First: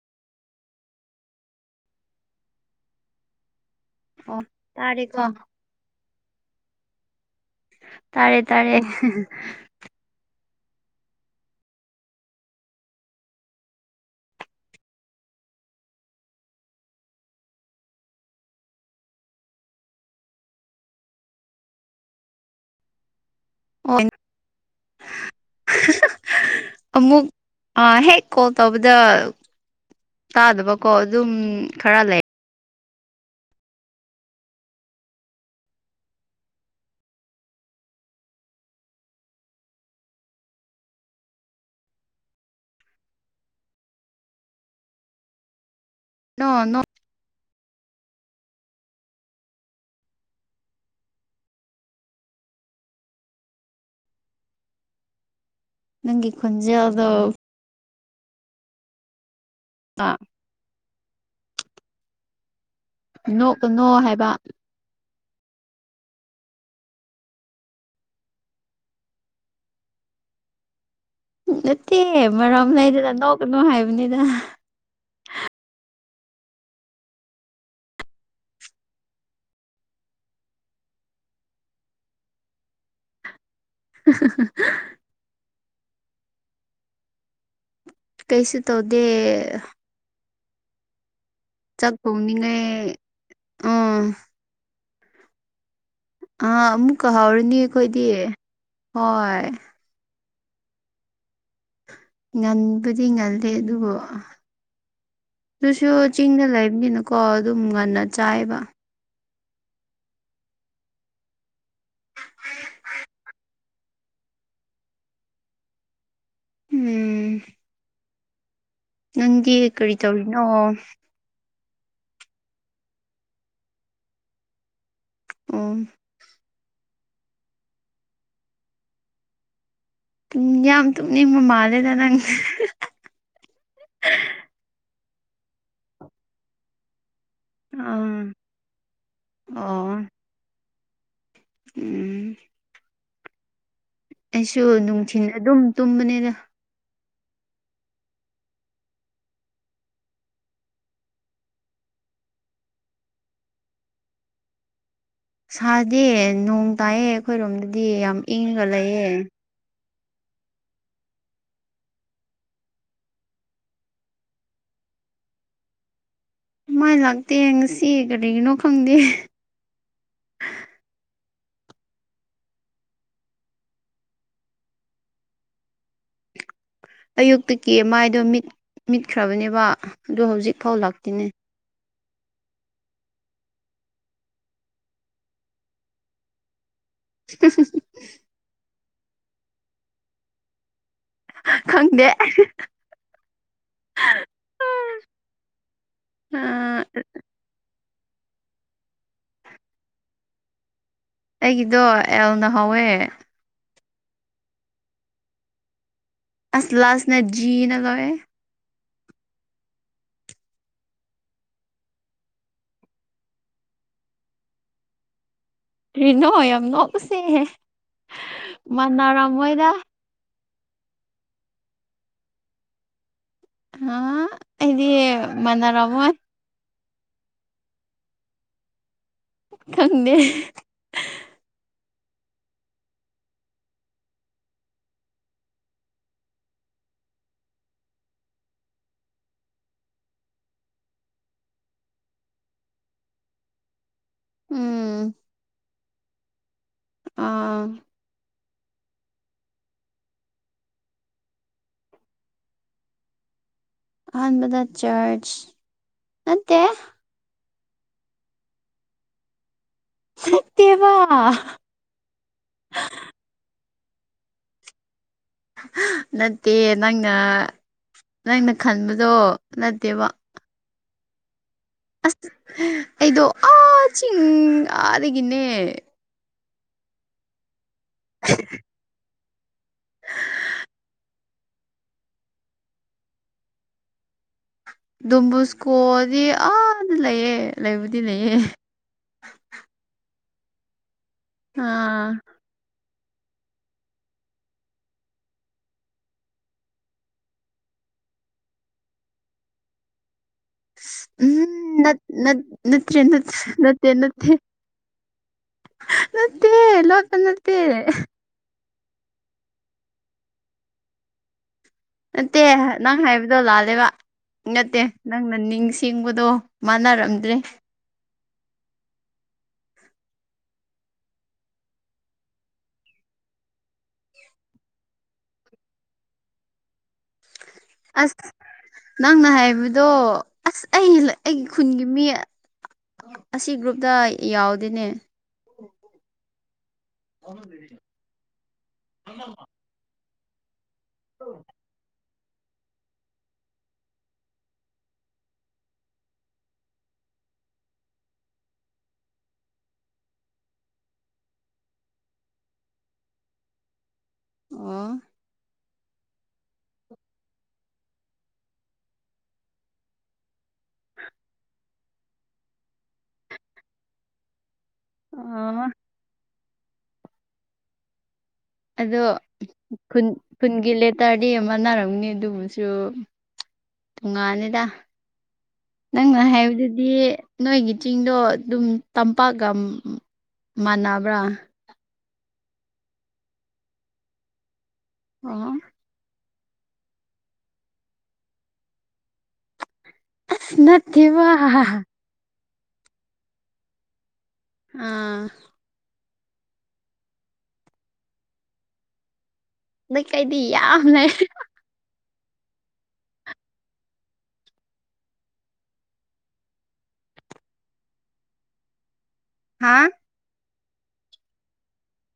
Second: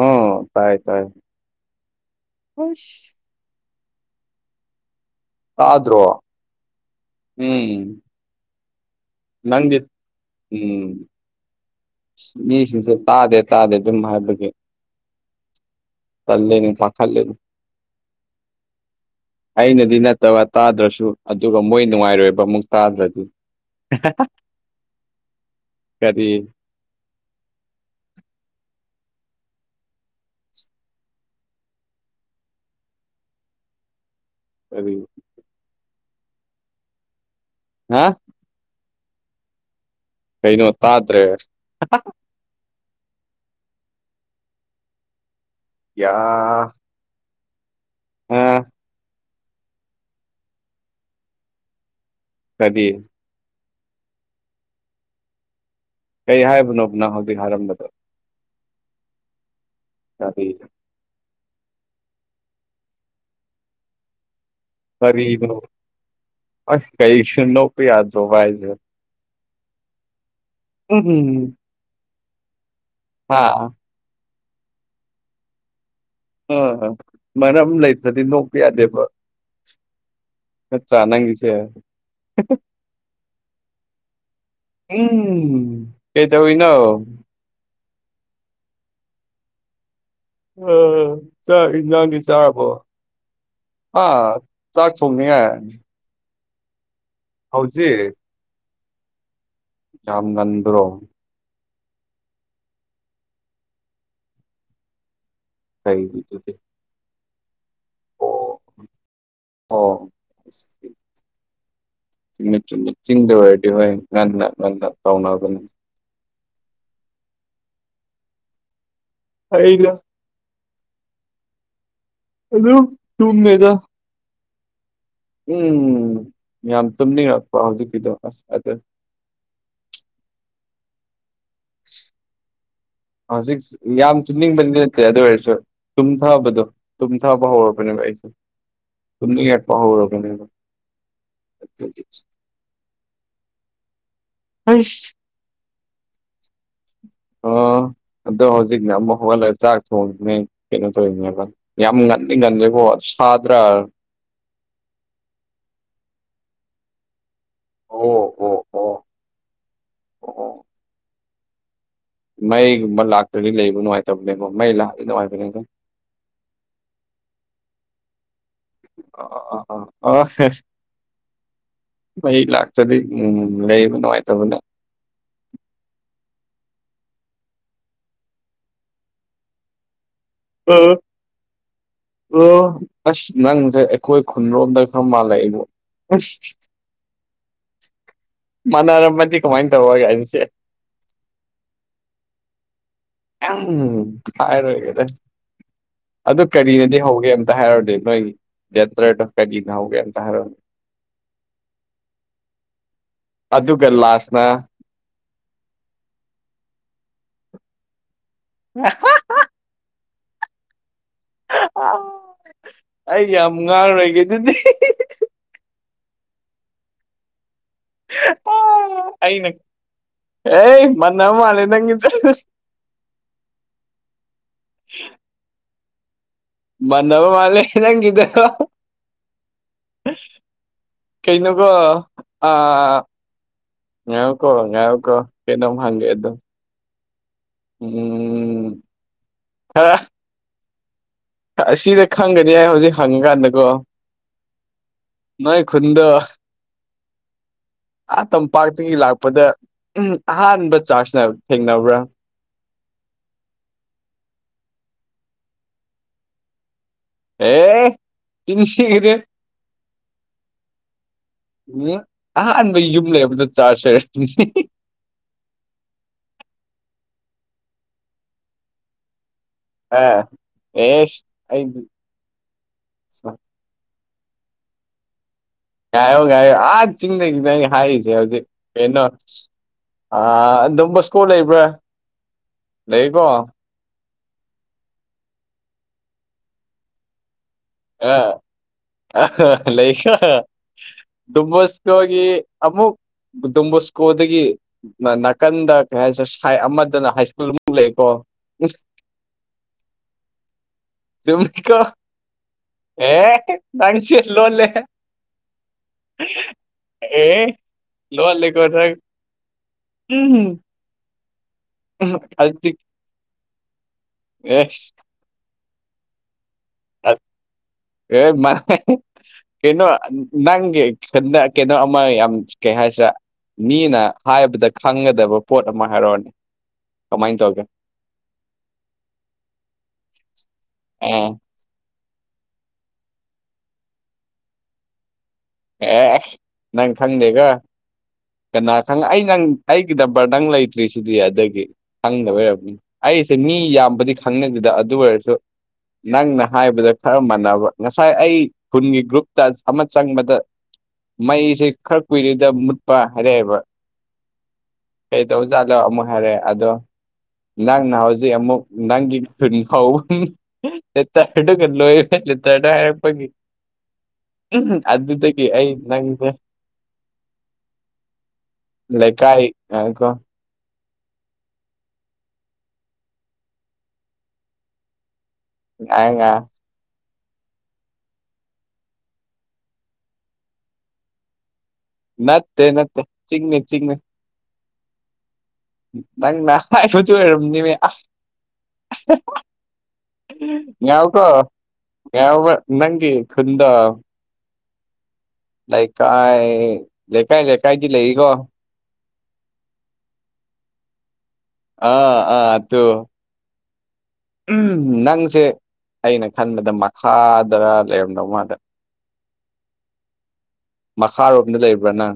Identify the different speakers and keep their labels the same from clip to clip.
Speaker 1: ꯑꯣ ꯇꯥꯏ ꯇꯥꯏ
Speaker 2: ꯑꯣ ꯇꯥꯔ ꯀꯣ
Speaker 1: ꯑ꯭ꯔꯣ ꯎꯝ
Speaker 2: ꯇꯥꯔꯦ ꯇꯥꯔꯦ
Speaker 1: ꯅꯪꯒꯤ ꯎꯝ ꯃꯤꯁꯤꯡꯁꯦ ꯇꯥꯗꯦ ꯇꯥꯗꯦ ꯑꯗꯨꯝ ꯍꯥꯏꯕꯒꯤ ꯆꯜꯂꯦꯅꯦ ꯄꯈꯠꯔꯦꯅꯦ ꯑꯩꯅꯗꯤ ꯅꯠꯇꯕ ꯇꯥꯗ꯭ꯔꯁꯨ ꯑꯗꯨꯒ ꯃꯣꯏ ꯅꯨꯡꯉꯥꯏꯔꯣꯏꯕ ꯑꯃꯨꯛ ꯇꯥꯗ꯭ꯔꯗꯤ
Speaker 2: ꯑꯣ
Speaker 1: ꯀꯔꯤ
Speaker 2: ꯑꯃꯨꯛ ꯍꯦꯛ ꯀꯣꯜ ꯇꯧꯕꯗ ꯇꯥꯗꯕꯀꯣ ꯑꯗꯨꯝ ꯈꯔ ꯂꯩ
Speaker 1: ꯀꯔꯤ ꯍꯥꯥ ꯀꯩꯅꯣ ꯇꯥꯗ꯭ꯔꯦ ꯌꯥ
Speaker 2: ꯅꯣ ꯅꯣ
Speaker 1: ꯑꯥ ꯀꯗꯤ
Speaker 2: ꯅꯪꯒꯤ
Speaker 1: ꯀꯩ
Speaker 2: ꯈꯣꯟꯖꯦꯜꯗꯣ
Speaker 1: ꯍꯥꯏꯕꯅꯣꯕꯅ ꯍꯧꯖꯤꯛ ꯍꯥꯏꯔꯝꯕꯗꯣ ꯎꯝ
Speaker 2: ꯅꯣꯛ ꯅꯣ ꯍꯥꯏꯕ
Speaker 1: ꯀꯔꯤꯅꯣ ꯑꯁ ꯀꯩꯁꯨ ꯅꯣꯛꯄ ꯌꯥꯗ꯭ꯔꯧꯕꯕ ꯍꯥꯏꯁꯦ ꯎꯝ ꯎꯝ ꯎꯝ
Speaker 2: ꯅꯠꯇꯦ ꯃꯔꯝ ꯂꯩꯗꯅ ꯅꯧ
Speaker 1: ꯍꯥ
Speaker 2: ꯀꯅꯨ ꯍꯥꯏꯕꯅꯤꯅ
Speaker 1: ꯑꯥ ꯃꯔꯝ ꯂꯩꯇ꯭ꯔꯗꯤ ꯅꯣꯛꯄ ꯌꯥꯗꯦꯕ ꯑꯩꯈꯣꯏ ꯅꯠꯇꯔ ꯅꯪꯒꯤꯁꯦ
Speaker 2: [unintelligible]
Speaker 1: ꯎꯝ ꯀꯩꯗꯧꯔꯤꯅꯣ
Speaker 2: ꯀꯩꯁ ꯇꯧꯗꯦ
Speaker 1: ꯑꯥ ꯆꯥꯛ ꯏꯟꯖꯥꯡꯗꯤ ꯆꯥꯔꯕꯣ
Speaker 2: ꯎꯝ
Speaker 1: ꯑꯥ ꯆꯥꯛ ꯊꯣꯡꯉꯦ
Speaker 2: ꯑꯥ ꯑꯃꯨꯛꯀ ꯍꯧꯔꯅꯤ ꯑꯩꯈꯣꯏꯗꯤ ꯍꯣꯏ
Speaker 1: ꯌꯥꯝꯝ ꯉꯟꯗ꯭ꯔꯣ
Speaker 2: ꯉꯟꯕꯨꯗꯤ ꯉꯜꯂꯦ ꯑꯗꯨꯕꯨ ꯑꯗꯨꯁꯨ ꯆꯤꯡꯗ
Speaker 1: ꯀꯩꯒꯤꯗꯨꯗꯤ
Speaker 2: ꯂꯩꯕꯅꯤꯅ ꯀꯣ ꯑꯗꯨꯝ ꯉꯟꯅ
Speaker 1: ꯑꯣ
Speaker 2: ꯆꯥꯏꯌꯦꯕ
Speaker 1: ꯑꯣ [inaudible] ꯆꯨꯝꯃꯦ ꯆꯨꯝꯃꯦ ꯆꯤꯟꯗ ꯑꯣꯏꯔꯗꯤ ꯍꯣꯏ ꯉꯟꯅ ꯉꯟꯅ ꯇꯧꯅꯕꯅꯤ
Speaker 2: ꯎꯝ ꯅꯪꯗꯤ
Speaker 1: ꯑꯩꯗ
Speaker 2: ꯀꯔꯤ ꯇꯧꯔꯤꯅꯣ
Speaker 1: ꯑꯗꯨꯝ ꯇꯨꯝꯃꯦꯗ
Speaker 2: ꯑꯣ
Speaker 1: ꯎꯝ ꯌꯥꯝ ꯇꯨꯝꯅꯤꯡꯉꯛꯄ ꯍꯧꯖꯤꯛꯀꯤꯗꯣ ꯑꯁ ꯑꯗꯨ
Speaker 2: ꯌꯥꯝ ꯇꯨꯞꯅꯤꯡꯕ ꯃꯥꯜꯂꯦꯗ ꯅꯪ
Speaker 1: ꯍꯧꯖꯤꯛ ꯌꯥꯝ ꯇꯨꯝꯅꯤꯡꯕꯗꯤ ꯅꯠꯇꯦ ꯑꯗꯨ ꯑꯣꯏꯔꯁꯨ ꯇꯨꯝꯊꯕꯗꯣ ꯇꯨꯝꯊꯕ ꯍꯧꯔꯕꯅꯦꯕ
Speaker 2: ꯑꯥ
Speaker 1: ꯑꯩꯁꯦ ꯇꯨꯝꯅꯤꯡ ꯉꯛꯄ
Speaker 2: ꯑꯣ
Speaker 1: ꯍꯧꯔꯕꯅꯦꯕ ꯑꯗꯨꯒꯤ
Speaker 2: ꯎꯝ ꯑꯩꯁꯨ
Speaker 1: ꯑꯩꯁ
Speaker 2: ꯅꯨꯡꯊꯤꯜ ꯑꯗꯨꯝ ꯇꯨꯝꯕꯅꯦꯗ
Speaker 1: ꯑꯣ ꯑꯗꯣ ꯍꯧꯖꯤꯛꯅ ꯑꯃꯨꯛ ꯍꯧꯒꯠꯂꯒ ꯆꯥꯛ ꯊꯣꯡꯅꯦ ꯀꯩꯅꯣ ꯇꯧꯔꯤꯅꯦꯕ ꯌꯥꯝ ꯉꯟꯗꯤ ꯉꯟꯂꯦꯀꯣ ꯁꯥꯗ꯭ꯔꯥ
Speaker 2: ꯁꯥꯗꯦ ꯅꯣꯡ ꯇꯥꯏꯌꯦ ꯑꯩꯈꯣꯏꯔꯣꯝꯗꯗꯤ
Speaker 1: ꯑꯣ
Speaker 2: ꯌꯥꯝ
Speaker 1: ꯑꯣ
Speaker 2: ꯏꯪꯉꯒ
Speaker 1: ꯑꯣ
Speaker 2: ꯂꯩꯌꯦ
Speaker 1: ꯑꯣ ꯃꯩꯒꯨꯝꯕ ꯂꯥꯛꯇ꯭ꯔꯗꯤ ꯂꯩꯕ ꯅꯨꯡꯉꯥꯏꯇꯕꯅꯦꯀꯣ ꯃꯩ ꯂꯥꯛꯑꯗꯤ ꯅꯨꯡꯉꯥꯏꯕꯅꯦ ꯗꯣ
Speaker 2: ꯃꯥꯏ ꯂꯥꯛꯇꯦ ꯌꯦꯡꯁꯤ ꯀꯔꯤꯅꯣ ꯈꯪ
Speaker 1: ꯑꯣ ꯑꯣ ꯥꯑꯥ ꯃꯩ ꯂꯥꯛꯇ꯭ꯔꯗꯤ ꯎꯝ ꯂꯩꯕ ꯅꯨꯡꯉꯥꯏꯇꯕꯅꯦ
Speaker 2: ꯑꯌꯨꯛꯇꯒꯤ ꯃꯥꯏꯗꯣꯠ ꯃꯤꯠꯈ꯭ꯔꯕꯅꯦꯕ ꯑꯗꯨ ꯍꯧꯖꯤꯛ ꯐꯥꯎ
Speaker 1: ꯎꯝ
Speaker 2: ꯂꯥꯛꯇꯦꯅꯦ
Speaker 1: ꯑꯣ ꯑꯁ ꯅꯪꯁꯦ ꯑꯩꯈꯣꯏ ꯈꯨꯟꯔꯣꯝꯗ ꯈꯔ ꯃꯥꯜꯂꯏꯕꯣ ꯑꯁ
Speaker 2: [unintelligible]
Speaker 1: ꯃꯅꯥꯔꯝꯕ ꯀꯃꯥꯏ ꯇꯧꯋꯥꯕ ꯑꯩ ꯍꯥꯏꯕꯁ
Speaker 2: ꯈꯪꯗꯦ
Speaker 1: ꯎ ꯍꯥꯏꯔꯣꯏꯒꯦꯗ ꯑꯗꯨ ꯀꯔꯤꯅꯗꯤ ꯍꯧꯒꯦ ꯑꯝꯇ ꯍꯥꯏꯔꯗꯤ ꯅꯣꯏꯒꯤ ꯗꯇꯔꯦ ꯀꯔꯤꯅ ꯍꯧꯒꯦ ꯑꯃꯇ ꯍꯥꯏꯔꯛꯎꯅ
Speaker 2: ꯑꯩꯒꯤꯗꯣ ꯑꯦꯜꯅ ꯍꯧꯋꯦ
Speaker 1: ꯑꯗꯨꯒ ꯂꯥꯁꯅ
Speaker 2: ꯑꯁ ꯂꯥꯁꯅ ꯖꯤꯅ ꯂꯣꯏꯌꯦ
Speaker 1: [unintelligible] ꯑꯥ ꯑꯩ ꯌꯥꯝ ꯉꯥꯡꯔꯣꯏꯒꯦ ꯑꯗꯨꯗꯤ
Speaker 2: ꯀꯔꯤꯅꯣ ꯌꯥꯝ ꯅꯣꯛꯄꯁꯦ
Speaker 1: ꯑꯩꯅ
Speaker 2: ꯃꯅꯔꯝꯃꯣꯏꯗ
Speaker 1: ꯑꯦ ꯃꯅꯥ ꯃꯥꯂꯦ ꯅꯪꯒꯤꯖꯦ
Speaker 2: ꯍꯥ ꯑꯩꯗꯤ ꯃꯅꯔꯝꯃꯣꯏ
Speaker 1: ꯃꯥꯟꯅꯕ ꯃꯥꯜꯂꯦ ꯅꯪꯒꯤꯗꯣ
Speaker 2: ꯈꯪꯗꯦ
Speaker 1: ꯀꯩꯅꯣꯀꯣ ꯑꯥ ꯉꯥꯏꯌꯣꯀꯣ ꯉꯥꯢꯌꯣꯀꯣ ꯀꯩꯅꯣꯝ ꯍꯪꯒꯦꯑꯗꯨ ꯎꯝ ꯍꯥ ꯑꯁꯤꯗ ꯈꯪꯒꯅꯤ ꯍꯥꯏ ꯍꯧꯖꯤꯛ ꯍꯪꯉꯀꯥꯟꯗꯀꯣ
Speaker 2: ꯎꯝ
Speaker 1: ꯅꯣꯏ ꯈꯨꯟꯗꯣ
Speaker 2: ꯑꯥ
Speaker 1: ꯑ ꯇꯝꯄꯥꯛꯇꯒꯤ ꯂꯥꯛꯄꯗ ꯎꯝ ꯑꯍꯥꯟꯕ ꯆꯥꯔꯖꯅ ꯊꯦꯡꯅꯕ꯭ꯔꯥ ꯫
Speaker 2: ꯑꯍꯥꯟꯕꯥꯟꯕꯗ ꯆꯔꯆ ꯅꯠꯇꯦ
Speaker 1: ꯑꯦ ꯆꯤꯟꯁꯤ ꯊꯤꯒꯅꯨ ꯫
Speaker 2: ꯑꯔꯥ
Speaker 1: ꯎ ꯑꯍꯥꯟꯕ ꯌꯨꯝ ꯂꯩꯕꯗ ꯆꯥꯔꯁꯦ
Speaker 2: ꯅꯠꯇꯦ ꯅꯪꯅ ꯅꯪꯅ ꯈꯟꯕꯗꯣ ꯅꯠꯇꯦꯕ
Speaker 1: ꯑ ꯌꯦꯁ ꯑꯩꯗꯤ
Speaker 2: ꯑꯁ ꯑꯩꯗꯣ ꯑꯥ ꯆꯤꯡ ꯑꯥꯗꯒꯤꯅꯦ
Speaker 1: ꯉꯥꯏꯌꯣ ꯥꯉꯥꯏꯌꯣ ꯑꯥ ꯆꯤꯡꯗꯒꯤ ꯅꯪ ꯍꯥꯏꯔꯤꯁꯦ ꯍꯧꯖꯤꯛ ꯀꯩꯅꯣ ꯑꯥ ꯗꯝꯕꯀꯣ ꯂꯩꯕ꯭ꯔꯥ ꯂꯩꯀꯣ
Speaker 2: ꯗꯨꯣꯝꯕꯨꯁꯀꯣꯗꯤ ꯑꯥ ꯂꯩꯌꯦ ꯂꯩꯕꯗꯤ
Speaker 1: ꯑꯥ
Speaker 2: ꯂꯩꯌꯦ
Speaker 1: ꯂꯩꯀꯣ
Speaker 2: ꯑꯥ
Speaker 1: ꯗꯨꯝꯕꯁꯒꯤ ꯑꯃꯨꯛ ꯗꯣꯝꯕꯣꯁꯀꯣꯗꯥꯒꯤ ꯅꯥꯀꯟꯗ ꯀꯩ ꯍꯥꯏꯁꯦ ꯁꯤꯠ ꯑꯃꯗꯅ ꯍꯥꯏ ꯁ꯭ꯀꯨꯜꯃꯨꯛ ꯂꯩꯀꯣ
Speaker 2: ꯎꯝ
Speaker 1: ꯆꯨꯃꯤꯀꯣ
Speaker 2: ꯅꯠ ꯅꯠ ꯅꯠꯇ꯭ꯔꯦ ꯅꯠ
Speaker 1: ꯑꯦ
Speaker 2: ꯅꯠꯇꯦ
Speaker 1: ꯅꯪꯁꯤ
Speaker 2: ꯅꯠꯇꯦ
Speaker 1: ꯂꯣꯠꯂ
Speaker 2: ꯅꯠꯇꯦ ꯂꯣꯠꯄ
Speaker 1: ꯑꯦ
Speaker 2: ꯅꯠꯇꯦ
Speaker 1: ꯂꯣꯠꯂꯤꯀꯣ ꯅꯪ ꯎꯝ ꯎꯝ
Speaker 2: ꯅꯠꯇꯦ
Speaker 1: ꯑꯗꯨꯗꯤ
Speaker 2: ꯅꯪ ꯍꯥꯏꯕꯗꯣ ꯂꯥꯜꯂꯦꯕ ꯅꯠꯇꯦ
Speaker 1: ꯑꯦꯁ
Speaker 2: ꯅꯪꯅ ꯅꯤꯡꯁꯤꯡꯕꯗꯣ ꯃꯥꯟꯅꯔꯝꯗ꯭ꯔꯦ
Speaker 1: ꯑꯦ ꯃꯥꯅꯦ ꯀꯩꯅꯣ ꯅꯪꯒꯤ ꯀꯩꯅꯣ ꯑꯃ ꯌꯥꯝ ꯀꯩ ꯍꯥꯏꯁꯤꯔ ꯃꯤꯅ ꯍꯥꯏꯕꯗ ꯈꯪꯒꯗꯕ ꯄꯣꯠ ꯑꯃ ꯍꯥꯏꯔꯛꯑꯣꯅꯤ ꯀꯃꯥꯏꯅ ꯇꯧꯒꯦ
Speaker 2: ꯑꯁ ꯅꯪꯅ ꯍꯥꯏꯕꯗꯣ ꯑꯁ ꯑꯩ
Speaker 1: ꯑꯦ
Speaker 2: ꯑꯩ ꯈꯨꯟꯒꯤ ꯃꯤ ꯑꯁꯤ ꯒ꯭ꯔꯨꯞꯇ ꯌꯥꯎꯗꯦꯅꯦ
Speaker 1: ꯑꯦ ꯅꯪ ꯈꯪꯗꯦꯀꯣ ꯀꯅꯥ ꯈꯪ ꯑꯩ ꯅꯪ ꯑꯩꯒꯤ ꯅꯨꯝꯕꯦꯔ ꯅꯪ ꯂꯩꯇꯦ ꯁꯤꯗꯤ ꯈꯪꯗꯕꯩ ꯑꯣꯏꯔꯝꯅꯤ ꯑꯩꯁꯦ ꯃꯤ ꯌꯥꯝꯕꯗꯤ ꯈꯪꯅꯗꯦꯗ ꯑꯗꯨ ꯑꯣꯏꯔꯁꯨ ꯅꯪꯅ ꯍꯥꯏꯕꯗ ꯈꯔ ꯃꯥꯟꯅꯕ ꯉꯁꯥꯏ ꯑꯩ ꯈꯨꯟꯒꯤ ꯒ꯭ꯔꯨꯞꯇ ꯑꯃ ꯆꯪꯕꯗ ꯃꯩꯁꯦ ꯈꯔ ꯀꯨꯏꯔꯦꯗ ꯃꯨꯠꯄ ꯍꯥꯏꯔꯛꯑꯦꯕ
Speaker 2: ꯑꯣ
Speaker 1: ꯀꯩ ꯇꯧꯖꯥꯠꯂꯣ ꯑꯃꯨꯛ ꯍꯥꯏꯔꯦ ꯑꯗꯣ ꯅꯪꯅ ꯍꯧꯖꯤꯛ ꯑꯃꯨꯛ ꯅꯪꯒꯤ [unintelligible] ꯂꯦꯇꯔ ꯗꯒ ꯂꯣꯏꯔꯦ ꯂꯦꯇꯔ ꯗ ꯍꯥꯢꯔꯛꯄꯒꯤ ꯎꯝ ꯇꯤ
Speaker 2: ꯑꯣ
Speaker 1: ꯑꯩ ꯅꯪꯖꯦ
Speaker 2: ꯑꯗꯣ
Speaker 1: ꯂꯩꯀꯥꯏ
Speaker 2: ꯈꯨꯟ
Speaker 1: ꯉꯥꯏꯈꯣ
Speaker 2: ꯈꯨꯟꯒꯤ ꯂꯦꯇꯔꯗꯤ ꯑꯃꯅꯔꯝꯅꯤ ꯑꯗꯨꯕꯨꯁꯨ ꯇꯣꯡꯉꯥꯅꯤꯗ
Speaker 1: ꯉꯥꯏ
Speaker 2: ꯅꯪꯅ
Speaker 1: ꯉꯥꯏ
Speaker 2: ꯍꯥꯏꯕꯗꯨꯗꯤ ꯅꯣꯏꯒꯤ ꯆꯤꯡꯗꯣ ꯑꯗꯨꯝ ꯇꯝꯄꯥꯛꯀ ꯃꯥꯟꯅꯕ꯭ꯔꯥ
Speaker 1: ꯅꯠꯇꯦ ꯅꯠꯇꯦ ꯆꯤꯡꯅꯦ ꯆꯤꯡꯅꯦ
Speaker 2: ꯑꯣ
Speaker 1: ꯅꯪꯅ ꯍꯥꯏꯁꯨꯁꯨ ꯑꯣꯏꯔꯝꯅꯤꯃꯦ
Speaker 2: ꯑꯁ
Speaker 1: ꯌꯥꯎꯀꯣ
Speaker 2: ꯅꯠꯇꯦꯕ
Speaker 1: ꯌꯥ ꯅꯪꯒꯤ ꯈꯨꯟꯗꯣ
Speaker 2: ꯑꯥ
Speaker 1: ꯂꯩꯀꯥꯏ ꯂꯩꯀꯥꯏ ꯂꯩꯀꯥꯏꯗꯤ ꯂꯩꯔꯤ ꯒꯣ
Speaker 2: ꯂꯩꯀꯥꯏꯗꯤ ꯌꯥꯝ ꯂꯩ
Speaker 1: ꯑꯥ ꯑꯥ ꯑꯗꯨ ꯎꯝ ꯅꯪꯁꯦ ꯑꯩꯅ ꯈꯟꯕꯗ ꯃꯈꯥꯗꯔ ꯂꯩꯔꯝꯗꯧ ꯃꯥꯜꯂꯦ
Speaker 2: ꯍꯥꯥ
Speaker 1: ꯃꯈꯥꯔꯣꯝꯗ ꯂꯩꯕ꯭ꯔꯥꯅ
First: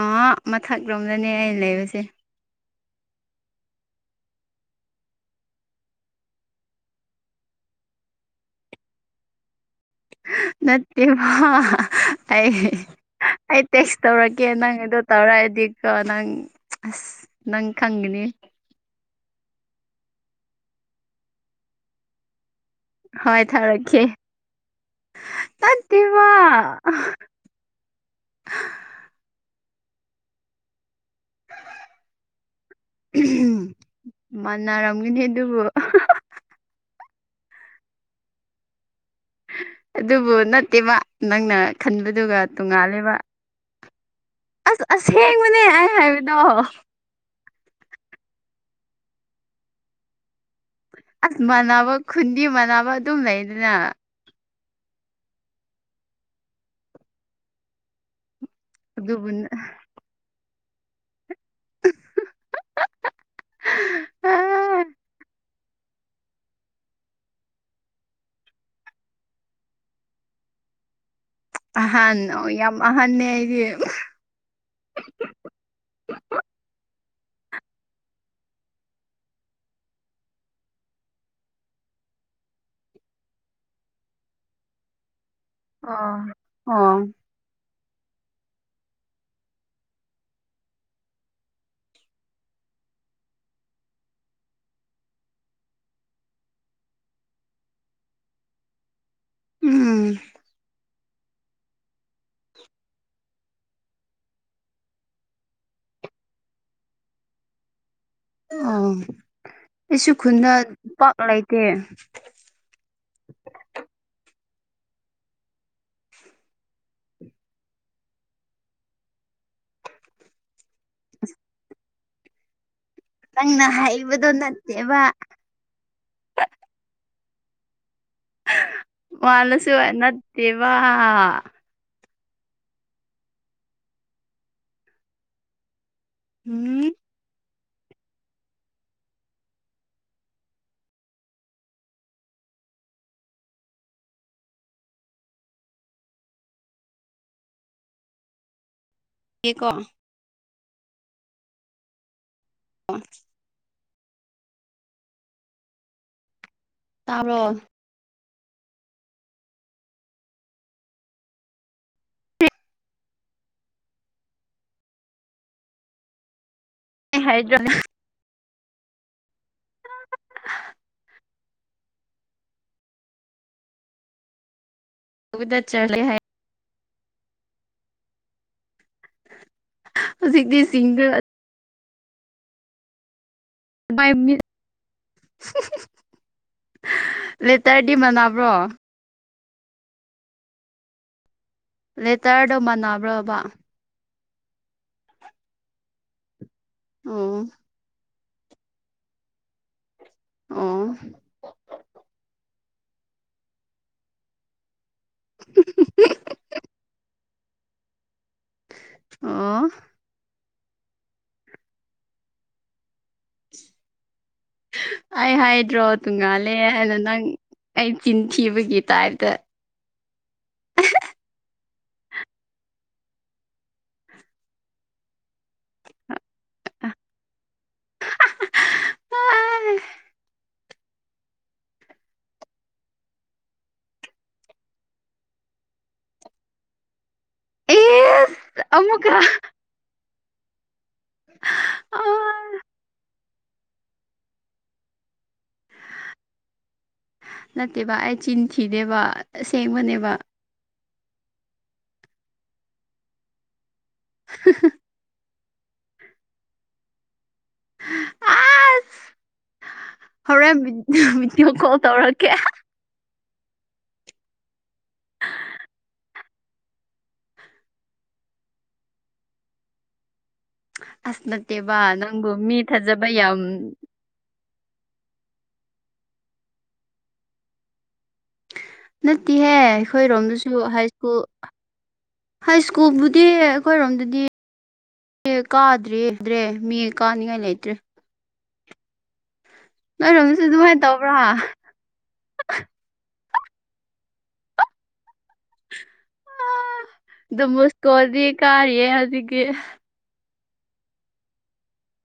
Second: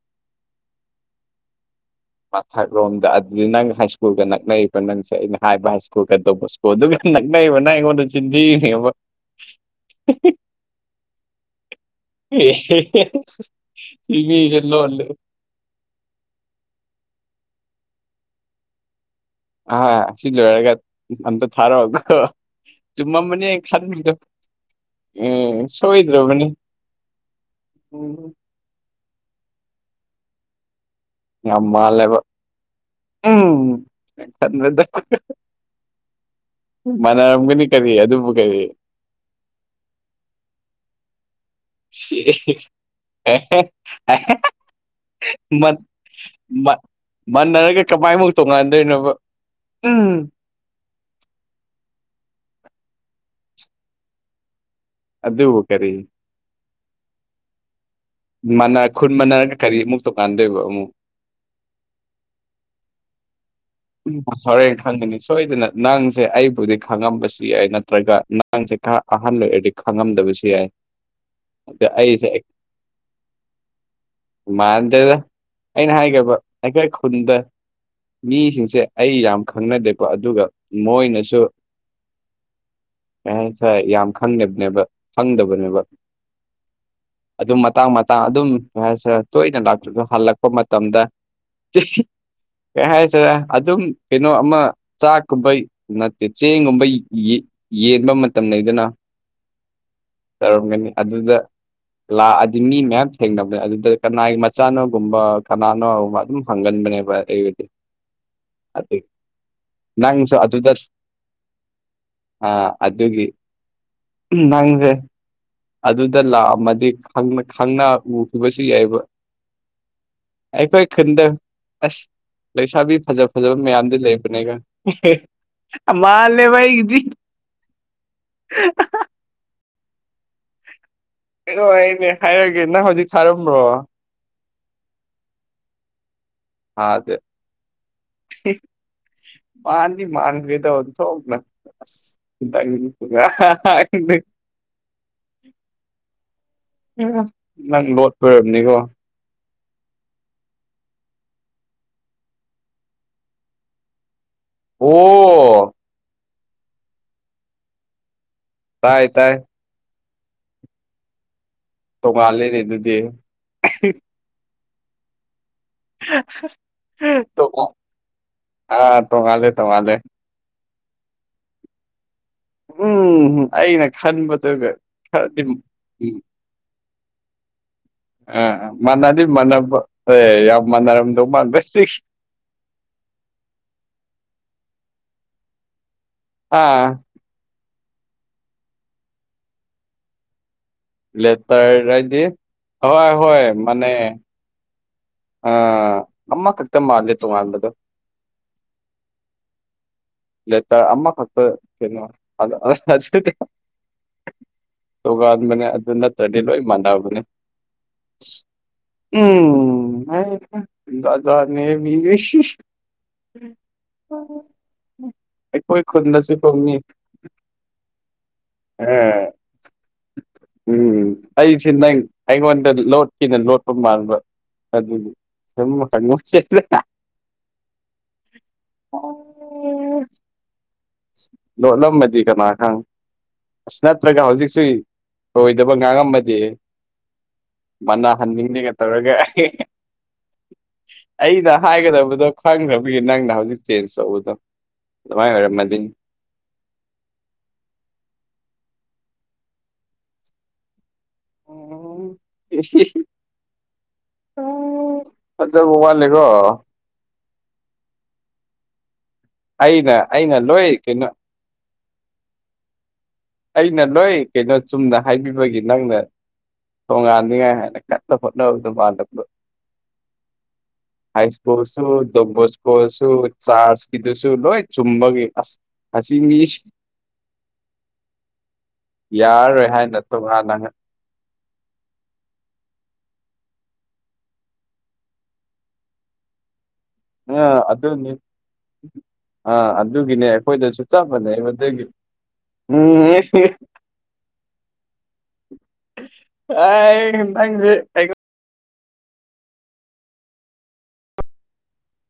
Speaker 2: ꯑꯥ ꯃꯊꯛꯂꯣꯝꯗꯅꯦ ꯑꯩꯅ ꯂꯩꯕꯁꯦ
Speaker 1: ꯃꯊꯛꯂꯣꯝꯗ ꯑꯗꯨꯗꯤ ꯅꯪ ꯍꯥꯏ ꯁ꯭ꯀꯨꯜꯒ ꯅꯛꯅꯩꯕ ꯅꯪꯁꯦ ꯑꯩꯅ ꯍꯥꯏꯕ ꯍꯥꯏ ꯁ꯭ꯀꯨꯜꯒꯗꯧꯕ ꯑꯣ ꯑꯗꯨꯒ ꯅꯛꯅꯩꯕ ꯅꯪ ꯑꯩꯉꯣꯟꯗ ꯆꯤꯟꯊꯤꯔꯤꯅꯦꯕ
Speaker 2: ꯅꯠꯇꯦꯕ ꯑꯩ ꯑꯩ ꯇꯦꯛꯁ
Speaker 1: ꯁꯤ
Speaker 2: ꯇꯧꯔꯛꯀꯦ
Speaker 1: ꯃꯤꯁꯦ
Speaker 2: ꯅꯪ ꯑꯗꯣ
Speaker 1: ꯂꯣꯜꯂꯦ
Speaker 2: ꯇꯧꯔꯛꯑꯗꯤ ꯀꯣ ꯅꯪ ꯑꯁ ꯅꯪ ꯈꯪꯒꯅꯤ
Speaker 1: ꯍꯣꯏ ꯁꯤ ꯂꯣꯏꯔꯥꯒ ꯑꯝꯇ ꯊꯥꯔꯛ ꯑꯣ
Speaker 2: ꯍꯣꯏ
Speaker 1: ꯆꯨꯝꯃꯝꯃꯅꯤ ꯑꯩ
Speaker 2: ꯊꯥꯔꯛꯀꯦ
Speaker 1: ꯈꯟꯕꯗꯨ ꯎꯝ
Speaker 2: ꯅꯠꯇꯦꯕ
Speaker 1: ꯁꯣꯏꯗ꯭ꯔꯕꯅꯤ ꯎꯝ ꯌꯥꯝ ꯃꯥꯜꯂꯦꯕ ꯎꯝ ꯇꯟꯕꯗꯥ
Speaker 2: ꯃꯥꯟꯅꯔꯝꯒꯅꯤ ꯑꯗꯨꯕꯨ
Speaker 1: ꯃꯥꯟꯅꯔꯝꯒꯅꯤ ꯀꯔꯤ ꯑꯗꯨꯕꯨ ꯀꯔꯤ
Speaker 2: ꯑꯗꯨꯕꯨ ꯅꯠꯇꯦꯕ ꯅꯪꯅ
Speaker 1: ꯁꯤ
Speaker 2: ꯈꯟꯕꯗꯨꯒ ꯇꯣꯡꯉꯥꯜꯂꯦꯕ
Speaker 1: [unintelligible]
Speaker 2: ꯑꯁ ꯑꯁꯦꯡꯕꯅꯦ
Speaker 1: ꯃꯟ
Speaker 2: ꯑꯩ ꯍꯥꯏꯕꯗꯣ
Speaker 1: ꯃꯟ ꯃꯥꯟꯅꯔꯒ ꯀꯃꯥꯏꯃꯨꯛ ꯇꯣꯡꯉꯥꯟꯗꯣꯏꯅꯣꯕ ꯎꯝ
Speaker 2: ꯑꯁ ꯃꯥꯟꯅꯕ ꯈꯨꯟꯗꯤ ꯃꯥꯟꯅꯕ ꯑꯗꯨꯝ ꯂꯩꯗꯅ
Speaker 1: ꯑꯗꯨꯕꯨ ꯀꯔꯤ ꯃꯥꯟꯅ ꯈꯨꯟ
Speaker 2: ꯑꯗꯨꯕꯨ
Speaker 1: ꯃꯥꯟꯅꯔꯒ ꯀꯔꯤ ꯑꯃꯨꯛ ꯇꯣꯉꯥꯟꯗꯣꯏꯕ ꯑꯃꯨꯛ ꯎꯝ ꯍꯔꯦꯟ ꯈꯪꯒꯅꯤ ꯁꯣꯏꯗꯅ ꯅꯪꯁꯦ ꯑꯩꯕꯨꯗꯤ ꯈꯪꯉꯝꯕꯁꯨ ꯌꯥꯏ ꯅꯠꯇ꯭ꯔꯒ ꯅꯪꯁꯦ ꯈꯔ ꯑꯍꯟ ꯑꯣꯏꯔꯗꯤ ꯈꯪꯉꯝꯗꯕꯁꯨ ꯌꯥꯏ [inaudible] ꯑꯗ
Speaker 2: ꯑꯍꯥꯟ
Speaker 1: ꯑꯩꯁꯦ
Speaker 2: ꯌꯥꯝ ꯑꯍꯟꯅꯦ ꯑꯩꯗꯤ
Speaker 1: ꯃꯥꯟꯗꯦꯗ ꯑꯩꯅ ꯍꯥꯏꯒꯕ ꯑꯩꯈꯣꯏ ꯈꯨꯟꯗ ꯃꯤꯁꯤꯡ ꯆꯦ ꯑꯩ ꯌꯥꯝ ꯈꯪꯅꯗꯦꯀꯣ ꯑꯗꯨꯒ ꯃꯣꯏꯅꯁꯨ ꯃꯦꯟꯁ ꯌꯥꯝ ꯈꯪꯕꯅꯦꯕ ꯈꯪꯗꯕꯅꯦꯕ
Speaker 2: ꯑ ꯑꯣ
Speaker 1: ꯑꯗꯨꯝ ꯃꯇꯥꯡ ꯃꯇꯥꯡ ꯑꯗꯨꯝ ꯇꯣꯏꯅ ꯂꯥꯛꯇ꯭ꯔꯁꯨ ꯍꯜꯂꯛꯄ ꯃꯇꯝꯗ [unintelligible] ꯀꯩ ꯍꯥꯏꯁꯤꯔ ꯑꯗꯨꯝ ꯀꯩꯅꯣ ꯑꯃ ꯆꯥꯛꯀꯨꯝꯕꯩ ꯅꯠꯇꯦ ꯆꯦꯡꯒꯨꯝꯕꯩ ꯌꯦ ꯌꯦꯟꯕ ꯃꯇꯝ ꯂꯩꯗꯨꯅ
Speaker 2: ꯎꯝ
Speaker 1: ꯇꯧꯔꯝꯒꯅꯤ ꯑꯗꯨꯗ ꯂꯥꯛꯑꯗꯤ ꯃꯤ ꯃꯌꯥꯝ ꯊꯦꯡꯅꯕꯅꯦ ꯑꯗꯨꯗ ꯀꯅꯥꯒꯤ ꯃꯆꯥꯅꯣꯒꯨꯝꯕ ꯀꯅꯥꯅꯣꯒꯨꯝꯕ ꯑꯗꯨꯝ ꯐꯪꯒꯟꯕꯅꯦꯕ ꯑꯩꯗꯤ
Speaker 2: ꯑꯣ ꯑꯩꯁꯨ
Speaker 1: ꯅꯪꯁꯨ
Speaker 2: ꯈꯨꯟꯗ
Speaker 1: ꯑꯗꯨꯗ
Speaker 2: ꯄꯥꯛ ꯂꯩꯇꯦ
Speaker 1: ꯑ ꯑꯗꯨꯒꯤ ꯅꯪꯁꯦ ꯑꯗꯨꯗ ꯂꯥꯛꯑꯝꯃꯗꯤ ꯈꯪꯅ ꯈꯪꯅ ꯎꯒꯤꯕꯁꯨ ꯌꯥꯏꯕ ꯑꯩꯈꯣꯏ ꯈꯟꯗ ꯑꯁ ꯂꯩꯁꯥꯕꯤ ꯐꯖ ꯐꯖꯕ
Speaker 2: ꯅꯪꯅ
Speaker 1: ꯃꯌꯥꯝꯗꯤ
Speaker 2: ꯍꯩꯕꯗꯣ
Speaker 1: ꯂꯩꯕꯅꯦꯒ
Speaker 2: ꯅꯠꯇꯦꯕ
Speaker 1: ꯃꯥꯜꯂꯦꯕ ꯑꯩꯒꯤꯗꯤ
Speaker 2: ꯃꯥꯜꯂꯁꯨ ꯅꯠꯇꯦꯕ
Speaker 1: ꯑꯣꯏꯔꯦꯅꯦ ꯍꯥꯏꯔꯦꯒꯦ ꯅꯪ ꯍꯧꯖꯤꯛ ꯊꯥꯔꯝꯕꯔꯣ
Speaker 2: ꯎꯝ
Speaker 1: ꯊꯥꯗꯦ ꯃꯥꯥꯟꯗꯤ ꯃꯥꯥꯟꯒꯔꯦꯗ ꯑꯣꯟꯊꯣꯛꯅ [unintelligible] ꯅꯪ ꯂꯣꯠꯄ ꯑꫭꯏꯔꯕꯅꯤꯀꯣ
Speaker 2: [unintelligible] [unintelligible]
Speaker 1: ꯑꯣ
Speaker 2: ꯇꯥꯕ꯭ꯔꯣ
Speaker 1: ꯇꯥꯏ ꯇꯥꯏ ꯇꯣꯉꯥꯟꯂꯦꯅꯦ ꯑꯗꯨꯗꯤ [unintelligible]
Speaker 2: ꯑꯩ ꯍꯥꯏꯗ꯭ꯔꯕꯗ
Speaker 1: ꯑꯥ ꯇꯉꯥꯜꯂꯦ ꯇꯣꯉꯥꯜꯂꯦ ꯎꯝ ꯑꯩꯅ ꯈꯟꯕꯗꯨꯒ ꯈꯔꯗꯤ
Speaker 2: ꯕꯗ ꯆꯂꯦ ꯍꯥꯏ
Speaker 1: ꯎꯝ, ꯑ ꯃꯥꯟꯅꯗꯤ ꯃꯥꯟꯅꯕ ꯑꯦ
Speaker 2: ꯍꯧꯖꯤꯛꯇꯤ
Speaker 1: ꯌꯥꯝ
Speaker 2: ꯁꯤꯡꯗꯨ
Speaker 1: ꯃꯥꯟꯅꯔꯝꯗꯧ ꯃꯥ
Speaker 2: [unintelligible]
Speaker 1: ꯑꯥ
Speaker 2: ꯂꯦꯇꯔꯗꯤ ꯃꯥꯟꯅꯕ꯭ꯔꯣ
Speaker 1: ꯂꯦꯇꯔ ꯔꯥꯏꯗꯤ
Speaker 2: ꯂꯦꯇꯔꯗꯣ
Speaker 1: ꯍꯣꯏ
Speaker 2: ꯃꯥꯟꯅꯕ꯭ꯔꯕ
Speaker 1: ꯍꯣꯏ ꯃꯤꯟꯅꯩ ꯑ ꯃꯃ ꯈꯛꯇ ꯃꯥꯜꯂꯦ
Speaker 2: ꯑꯣ
Speaker 1: ꯇꯣꯉꯥꯟꯕꯗꯣ
Speaker 2: ꯑꯣ
Speaker 1: ꯂꯦꯇꯥꯔ ꯑꯃ ꯐꯛꯇ ꯀꯩꯅꯣ [unintelligible] ꯇꯣꯉꯥꯟꯕꯅꯦ ꯑꯗꯨ ꯅꯠꯇ꯭ꯔꯗꯤ ꯂꯣꯏ ꯃꯥꯟꯅꯕꯅꯦ
Speaker 2: ꯑꯣ
Speaker 1: ꯎꯝ [unintelligible] ꯖꯥꯠ ꯖꯥꯠꯅꯦ ꯃꯤꯁꯤ
Speaker 2: ꯑꯩ
Speaker 1: ꯑꯩꯈꯣꯏ
Speaker 2: ꯍꯥꯏꯗ꯭ꯔꯣ
Speaker 1: ꯈꯨꯟꯗꯁꯨ
Speaker 2: ꯇꯣꯡꯉꯥꯜꯂꯦ
Speaker 1: ꯐꯣꯡꯅꯤ
Speaker 2: ꯍꯥꯏꯅ ꯅꯪ ꯑꯩ ꯆꯤꯟ ꯊꯤꯕꯒꯤ
Speaker 1: ꯑꯦ
Speaker 2: ꯇꯥꯏꯞꯇ
Speaker 1: ꯎꯝ ꯑꯩꯁꯤ ꯅꯪ ꯑꯩꯉꯣꯟꯗ ꯂꯣꯠꯀꯅ ꯂꯣꯠꯄ ꯃꯥꯟꯕ ꯑꯗꯨꯅꯤ
Speaker 2: [unintelligible]
Speaker 1: ꯂꯣꯠꯂꯝꯃꯗꯤ ꯀꯅꯥ ꯈꯪ ꯑꯁ ꯅꯠꯇ꯭ꯔꯒ ꯍꯧꯖꯤꯛꯁꯨ ꯑꯣꯏꯣꯏꯗꯕ ꯉꯥꯡꯉꯝꯃꯗꯤ ꯃꯅꯍꯟꯅꯤꯡꯉꯦꯒ ꯇꯧꯔꯒ
Speaker 2: ꯑꯃꯨꯛꯀ
Speaker 1: ꯑꯩ ꯑꯩꯅ ꯍꯥꯏꯒꯗꯕꯗꯣ ꯈꯪꯈ꯭ꯔꯕꯒꯤ ꯅꯪꯅ ꯍꯧꯖꯤꯛ ꯆꯦꯟꯖ ꯇꯧꯕꯗꯣ ꯑꯗꯨꯃꯥꯏꯅ ꯑꯣꯏꯔꯝꯃꯗꯤ
Speaker 2: ꯅꯠꯇꯦꯕ ꯑꯩ ꯆꯤꯟ ꯊꯤꯗꯦꯕ ꯑꯁꯦꯡꯕꯅꯦꯕ
Speaker 1: ꯑꯣ
Speaker 2: ꯍꯥ ꯍꯥ ꯍꯥ
Speaker 1: ꯐꯖꯕ ꯋꯥꯠꯂꯤꯀꯣ
Speaker 2: ꯑꯁ
Speaker 1: ꯑꯩꯅ ꯑꯩꯅ ꯂꯣꯏ ꯀꯩꯅꯣ
Speaker 2: ꯕꯤꯗꯤꯌꫭ ꯀꯣꯜ ꯇꯧꯔꯛꯀꯦ
Speaker 1: ꯑꯩꯅ ꯂꯣꯏ ꯀꯩꯅꯣ ꯆꯨꯝꯅ ꯍꯥꯏꯕꯤꯕꯒꯤ ꯅꯪꯅ ꯊꯣꯡꯉꯥꯟꯅꯤꯡꯉꯥꯏ ꯍꯥꯏꯅ ꯀꯟꯅ ꯍꯣꯠꯅꯕꯗ ꯃꯜꯗꯗꯣ
Speaker 2: ꯑꯁ
Speaker 1: ꯍꯥꯏꯁꯀꯨꯜ
Speaker 2: ꯅꯠꯇꯦꯕ
Speaker 1: ꯁꯨ
Speaker 2: ꯅꯪꯕꯨ
Speaker 1: ꯇꫭꯞꯄ
Speaker 2: ꯃꯤ
Speaker 1: ꯏꯁꯀꯨꯜ
Speaker 2: ꯊꯥꯖꯕ
Speaker 1: ꯁꯨ
Speaker 2: ꯌꯥꯝ
Speaker 1: ꯆꯥꯔꯁ ꯁꯤꯗꯨꯁꯨ ꯂꯣꯏ ꯆꯨꯝꯕꯒꯤ ꯑꯁ ꯑꯁꯤ ꯃꯤ
Speaker 2: ꯅꯠꯇꯦꯍꯦ
Speaker 1: ꯌꯥꯔꯔꯣꯏ ꯍꯥꯏꯅ
Speaker 2: ꯑꯩꯈꯣꯏꯔꯣꯝꯗꯁꯨ
Speaker 1: ꯇꯣꯉꯥꯟꯅ
Speaker 2: ꯍꯥꯏꯁ꯭ꯀꯨꯜ ꯍꯥꯏ ꯁ꯭ꯀꯨꯜꯕꯨꯗꯤ ꯑꯩꯈꯣꯏꯔꯣꯝꯗꯗꯤ ꯌꯦ ꯀꯥꯗ꯭ꯔꯦ ꯗ꯭ꯔꯦ ꯃꯌꯦꯛ
Speaker 1: [unintelligible] ꯑꯗꯨꯅꯤ ꯑꯥ ꯑꯗꯨꯒꯤꯅꯦ
Speaker 2: ꯅꯣꯏꯔꯣꯝꯗꯁꯨ ꯑꯗꯨꯃꯥꯏꯅ
Speaker 1: ꯑꯩꯈꯣꯏꯗꯁꯨ
Speaker 2: ꯇꯧꯕ꯭ꯔꯥ
Speaker 1: ꯆꯞꯄꯅꯦꯕ ꯑꯗꯒꯤ [unintelligible]
Speaker 2: ꯗꯣꯟ
Speaker 1: [unintelligible]
Speaker 2: ꯕꯣꯁꯀꯣꯗꯤ ꯀꯥꯔꯤꯌꯦ ꯍꯧꯖꯤꯛꯇꯤ